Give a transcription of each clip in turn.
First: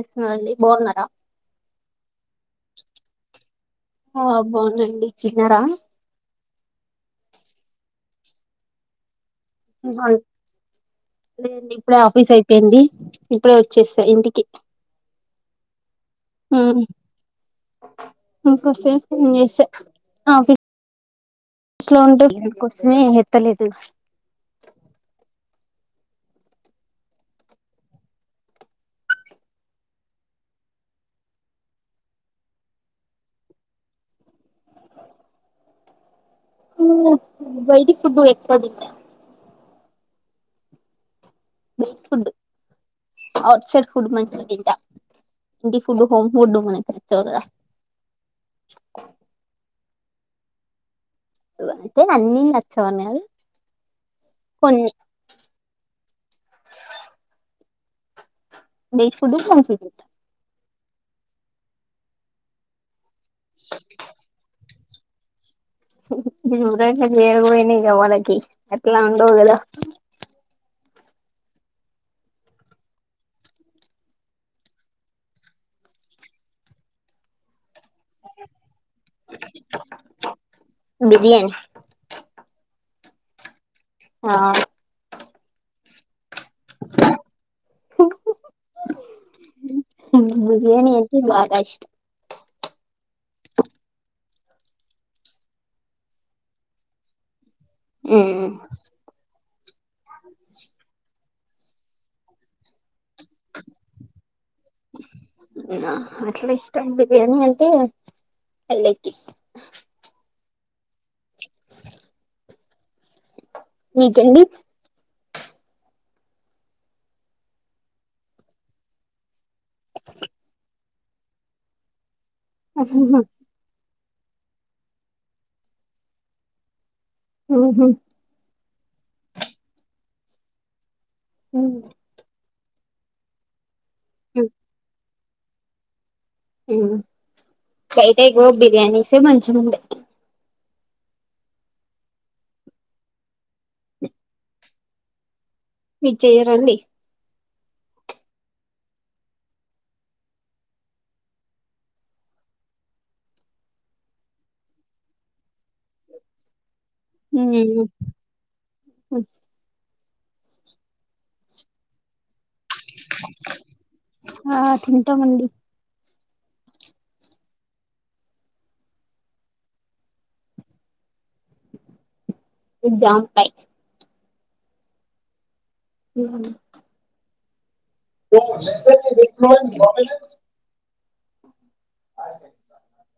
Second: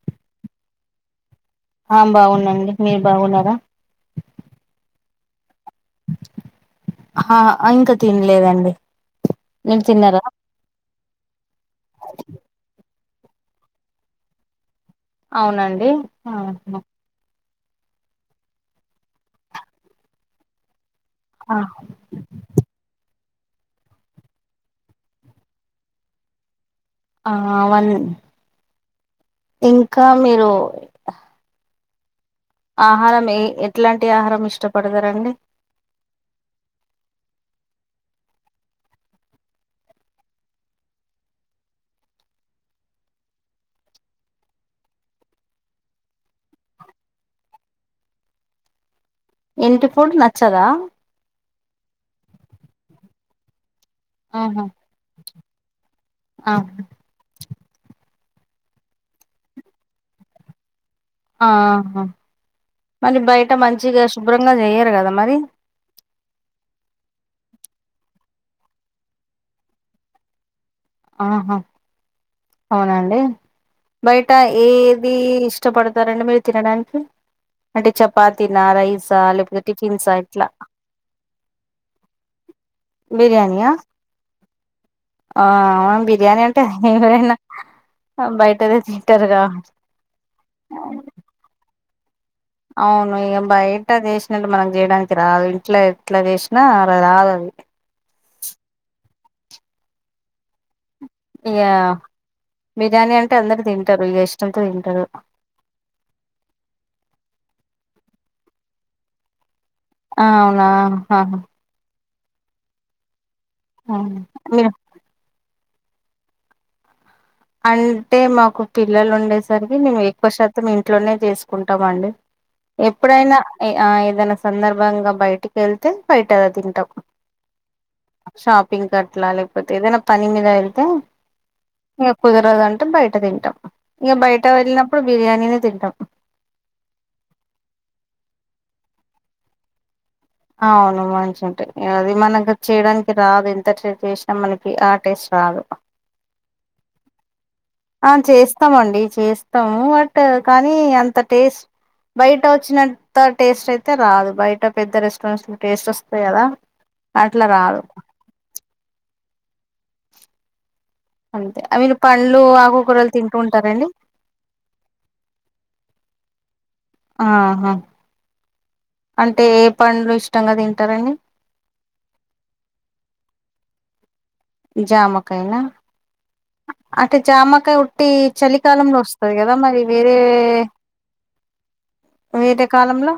yes మళ్ళీ బోనరా ఆ బాగునం మీరు బాగున్నారా చిగెర హ ఇంకా తినలేదండి మీరు తిన్నారా [unintelligible] ఇప్పుడే ఆఫీస్ అయిపోయింది ఇప్పుడే వచ్చేస్తా ఇంటికి అవునండి ఆహా ఇంకొస్తే ఫోన్ చేస్ ఆఫీస్ స్లో ఉంటే [unintelligible] కోసమే ఎత్తలేదు ఆ వన్ ఇంకా మీరు ఆహారం ఏ ఎట్లాంటి ఆహారం ఇష్టపడతారండి ఉం బైటి ఫుడ్ ఎక్కువ తింటా ఫడ్ ఔట్సైడ్ ఫుడ్ మంచిగ తింటా ఇంటి ఫుడ్ హోమ్ ఫుడ్ మనకి నచ్చావ్ కదా ఇంటి ఫుడ్ నచ్చదా అంటే అన్ని నచ్చవ ఆహా ఆ నేట్ ఫుడ్ కొంచి [unintelligible] ఆహా మరి బయట మంచిగా శుభ్రంగా చెయ్యరు కదా మరి వరు పోయి న కావనకి ఎట్లా ఉండవుల [unintelligible] ఆహా అవునా అండి బయట ఏది ఇష్టపడతారండి మీరు తినడానికి అంటే చపాతీనా రై సా లేకపోతె టిఫిన్స్ ఆ ఇట్లా బిర్యానీ బిర్యానియా ఆ ఆ బీర్ బిర్యానీ అంటే ఎవరైనా బయటదే తింట్టారుగా బిర్యానీ అయితే బాగా ఇష్టం అవును ఇగ బయట చేసినట్టు మనం చేయడానికి రాదు ఇంట్లా ఇట్లా చేసినా రాదు అది ఉం ఇగ బిర్యానీ అంటే అందరు తింటారు ఇగ ఇష్టంతో తింటారు అట్లా ఇష్టం బిర్యానీ అంటే అల్లకి ఆ అవునా ఆ మీకండి అంటే మాకు పిల్లలు ఉండేసరికి మేము ఎక్కువ శాతం ఇ ఇంట్లోనే చేసుకుంటామండి ఎప్పుడైనా ఆ ఏదైనా సందర్భంగా బయటికి వెళ్తే బయట అలా తింటం షాపింగ్ క ట్లా లేకపోతే ఏదైనా పని మీద వెళ్తే ఉం ఇకా కుదరదు అంటే బయట తింటాం ఇక బయట వెళ్ళినప్పుడు బిర్యానీనే తింటాం ఉం బయట ఇగో బిర్యానీసే మంచిగా ఉండే అవును మంచి ఉంటాయి అది మనకి చేయడానికి రాదు ఎంత ట్రై చేసినా మనకి ఆ టేస్ట్ రాదు మీరు చేయరండి ఆ చేస్తామండి చేస్తాము బట్ కానీ అంత టేస్ట్ బయట వచ్చినంత టేస్ట్ అయితే రాదు బయట పెద్ద రెస్టారెంట్స్ లో టేస్ట్ వస్తాయి కదా అట్లా రాదు [inaudible] అంతే అవి పళ్ళు ఆగు కురలు తింటు ఉంటారండి ఆ తింటామండి ఆహా అంటే ఏ పండ్లు ఇష్టంగా తింటారండి జామ కయ్ జామకాయినా ఉం జామకాయ ఉట్టి చలికాలంలో వస్తది కదా మరి వేరే [unintelligible] వేరే కాలంలో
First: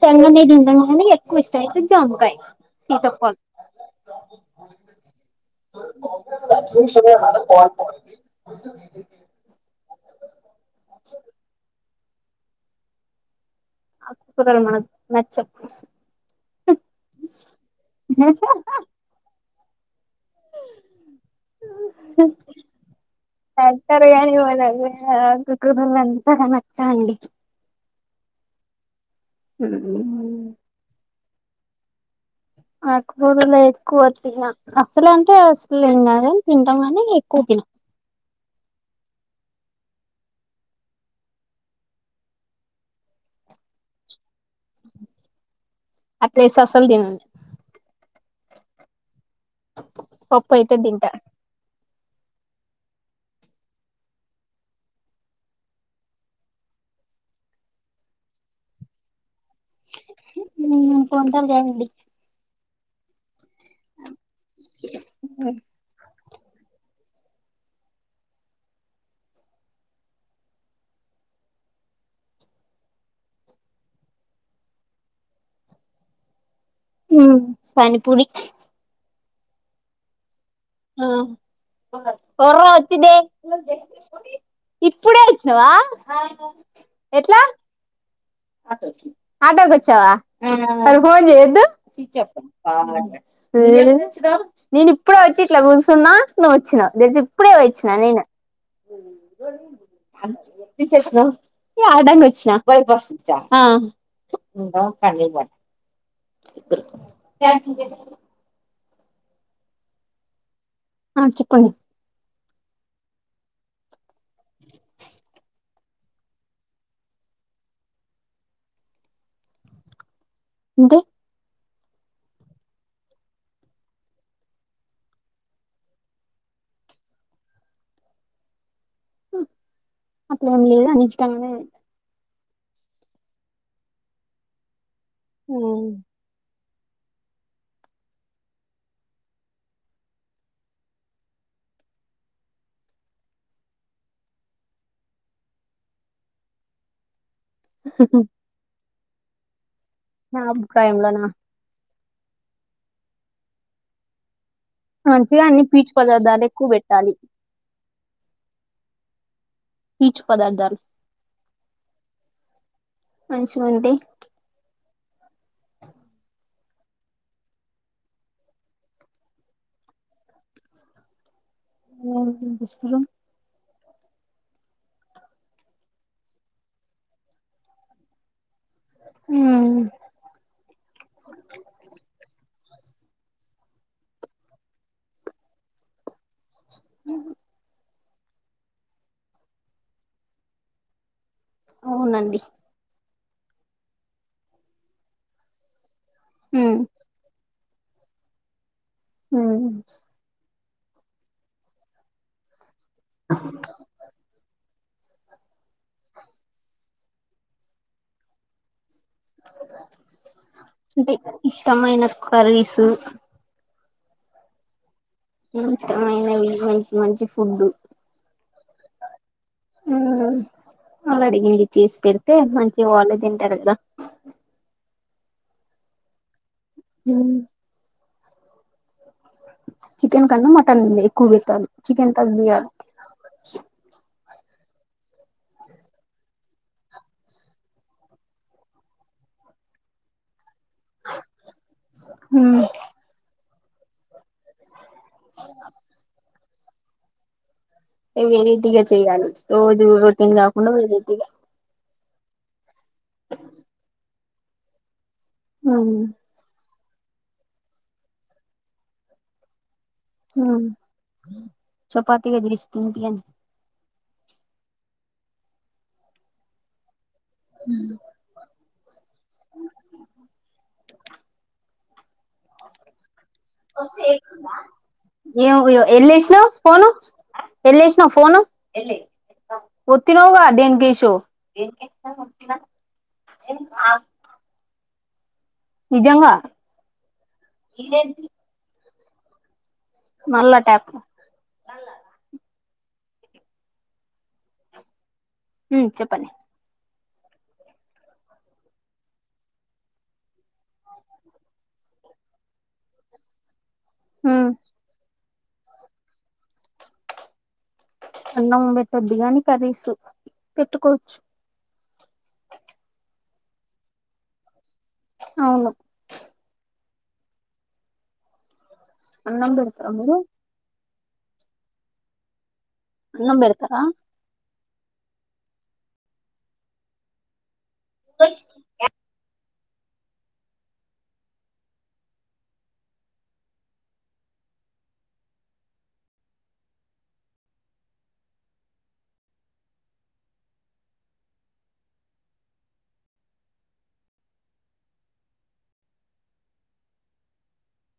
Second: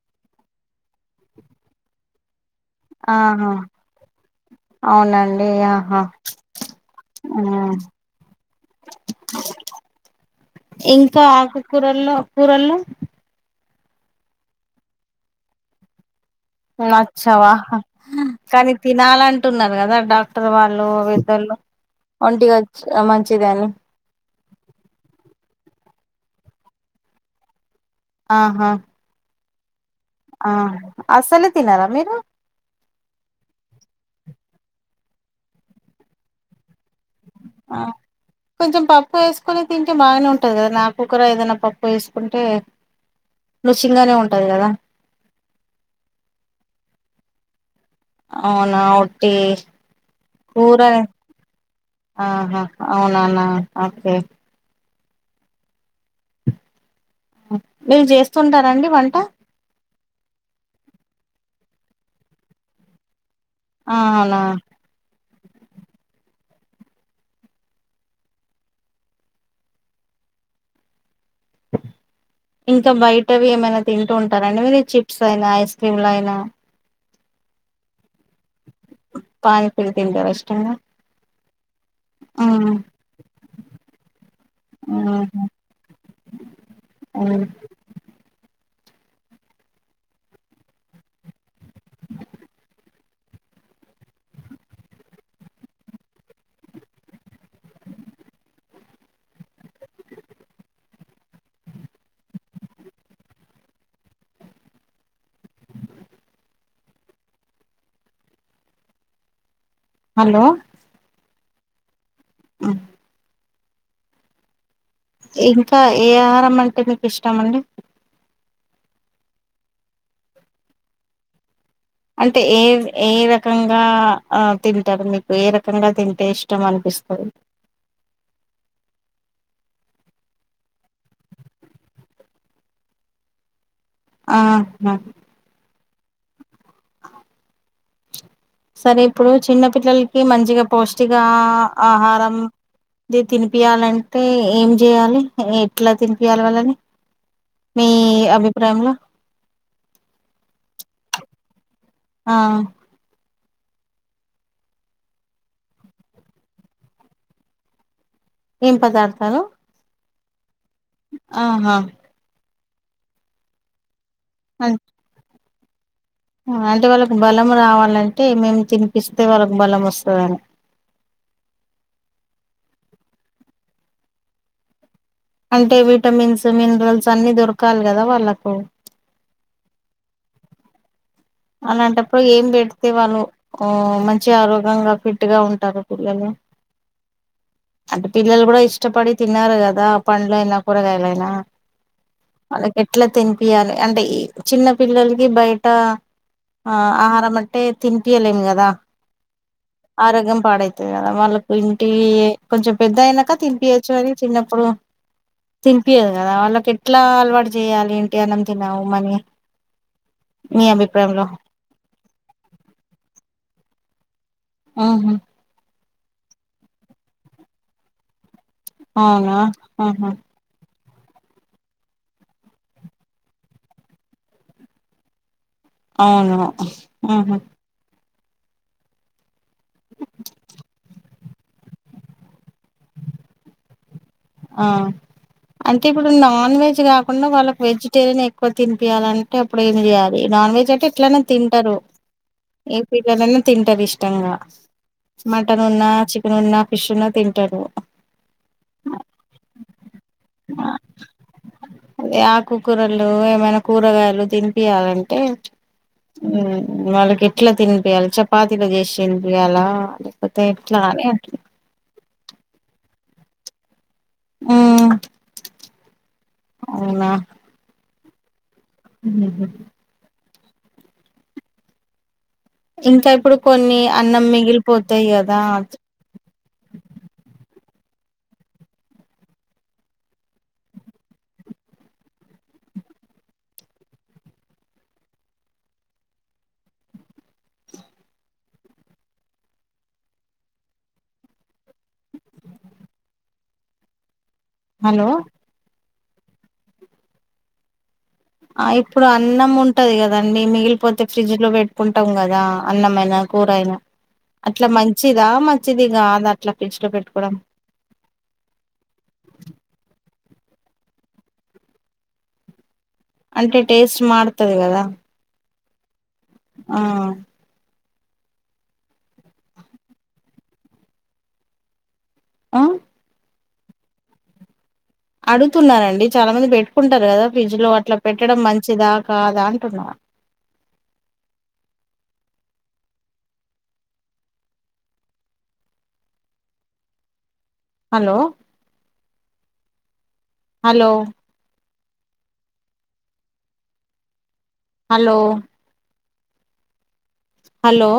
అని ఎక్కువ ఇష్ట అయితే జాంకాయ ఆ అ అవునండి ఆహ ఇంకా ఆకుకూరల్లో కూరల్లో ఆకుకూరలు మనక్ నచ్చవ్ నచ్చవా కానీ తినాలంటున్నారు కదా డాక్ డాక్టర్ వాళ్ళు విద్దల్‌లు ఎక్కర కానీ పోనకండి పాకం వచ్చా అండి ఆహ హు ఆ అసలు తినరా మీరు ఆకు కూరలు ఎక్కువ తిన అసలు అంటే అసలుదని తింటాంమని ఆ కొంచెం పప్పు వేసు కొని తింటే బాగానే ఉంటది కదా నా కుక్కర ఏదైనా పప్పు వేసుకుంటే రుచి గానే ఉంటది కదా అట్లె ఎస్తే అస్సలు దని అవునా ఒట్టి పప్పు అయితే కూర తింటా ఆహ అవునాన ఓకే మీర్‌ చేస్తుంటారంండి వంట ఉమ్మ్ పొంతర్‌ తాండి అ అవున ఇంకా బయటవి ఏమైనా తింటూ ఉంటారండి మీరు చిప్స్ అయినా ఐస్ క్రీమ్లు అయినా ఉమ్ పానిపూరి పానిపూరి తింటరా ఇస్ట ఉ పొర్ర ఉమ్ వచ్చిద్ ఉహు ఇప్పుడే ఇచ్చినవా ఎట్లా ఉమ్ ఆటోకి వచ్చావా మరిఫోన్ చేయొద్దు ా నేను ఇప్పుడే వచ్చి ఇట్ల కూర్చున్నా నువ్వు వచ్చినావు తెలిసి ఇప్పుడే పోయి వచ్చినా నేను ిన ఏ ఆడానికి వచ్చిన బైపాస్ ఆ థ్యాంక్ యూ హలో ఆ చెప్పండి అ ఇంకా ఏ ఆహారం అంటే మీకు ఇష్టమండి ఇంతె అంటే ఏ ఏ రకంగా తింటారు మీకు ఏ రకంగా తింటే ఇష్టం అనకు ఇస్తరు అట్లేం లేదు అన్నిఇష్టంగా తిం ఆహ ఉ సరే ఇప్పుడు చిన్న పిల్లలకి మంచిగ పౌష్టికా ఆహారం ఇది తినిపియాలంటే ఏం చేయాలి ఎట్లా తినిపియాలి వాళ్ళని మీ అభిప్రాయంలో నా అభిప్రాయంలోనా ఆ మంచిగా అన్ని పీచు పదార్థాలు ఎక్కువ పెట్టాలి ఏం పదార్థాలు పీచు పదార్థాలు అహ మంచిగుండి అంటే వాళ్ళకి బలం రావాలంటే ఏమేమి తినిపిస్తే వాళ్ళకు బలం వస్తదని ఉ పుస్తకం అంటే విటమిన్స్ మినరల్స్ అన్ని దొరకాలి కదా వాళ్ళకు ఊ అలాంటప్పుడు ఏం పెడితే వాళ్ళు ఉ మంచిగా ఆరోగ్యంగా ఫిట్ గా ఉంటారు పిల్లలు ఉహు అంటే పిల్లలు కూడా ఇష్టపడి తిన్నారు కదా పండ్లయినా కూరగాయలైనా అవునండి అట్లా తినిపియాలి అంటే ఈ చిన్న పిల్లలకి బయట ఆ ఉమ్ ఆహారం టే తినిపియలేము కదా ఉమ్ ఆరోగ్యం పాడై అంతే కదా వాళ్ళకు ఇంటి కొంచెం పెద్ద అయినాక తినిపియచ్చు అని చిన్నప్పుడు తినిపియదు కదా వాళ్ళకి ఎట్లా అలవాటు చేయ్యాలి ఏంటి అన్నం తినవు మనీ మి అబి అంటే ఇష్టమైన కర్రీసు అహ ఇష్టమైనవి మంచి మంచి ఫుడ్ అవునా అహ అలా అడిగింది చీస్ పెడితే మంచి వాలే తింటారుగా అవును ఉ హు చికెన్ కన్నా మటన్ ఎక్కువ పెట్టాలి చికెన్ తగ్గియ్యాలి అంటే ఇప్పుడు నాన్ వె జ్ కాకుండా వాళ్ళ కి వెజిటేరియనే ఎక్కువ తినిపియ్యాలంటే అప్పుడు ఏమి చేయాలి నాన్ వెజ్ జ్ ఎట్లన తింటరు ఏం పెట్నాగాని తింటరు ఇష్టంగా మటన్ ఉన్నా చికెన్ ఉన్నా ఫిష్ ఉన్నా తింటారు వెరైటీగా చేయాలి రోజు రోటీన్ ఆ కాకుండా వేరేటిగా అదే ఆకుకూరలు ఏమైనా కూరగాయలు తినిపియ్యాలంటే ఉమ్ వాళ్ళకి ఎట్లా తినిపియాలి చపాతీలో చేసి తినిపియాలా లేపోతే ఎట్లా అని అట్ల తిగ పిలిషి తినిపియ్యండి ఉ అవునా ఉహు ఇంకా ఇప్పుడు కొన్ని అన్నం మిగిలిపోతాయి కదా ఎమో యెల్లేషినవ్ ఫోను యెల్లేషినవ్ ఫోను ఒత్తినావ్ గా దేనికేసో నిజంగా ఇదేంటి మల్లా ట్యాకు హలో హ్మ్ చెప్పండి ఆ ఇప్పుడు అన్నం ఉంటది కదండి మిగిలిపోతే ఫ్రిడ్జ్ లో పెట్టుకుంటం కదా అన్నమైన కూరయినా అట్లా మంచిదా మంచిది కాదా అట్లా ఫ్రిజ్ లో పెట్టుకోవడం అన్నం బెట్టొద్దు గాని కర్రీసు పెట్టుకోచ్చు అంటే టేస్ట్ మారుతది కదా అవును ఆ అన్నం పెడతరా మీరు ఆ అన్నం బెడ్ తరా అడుగుతున్నానండి చాలా మంది పెట్టుకుంటారు కదా ఫ్రిడ్జ్ లో అట్లా పెట్టడం మంచిదా కాదా అన్ ఫ్రిడ్జ్ లోన హలో హలో హలో హలో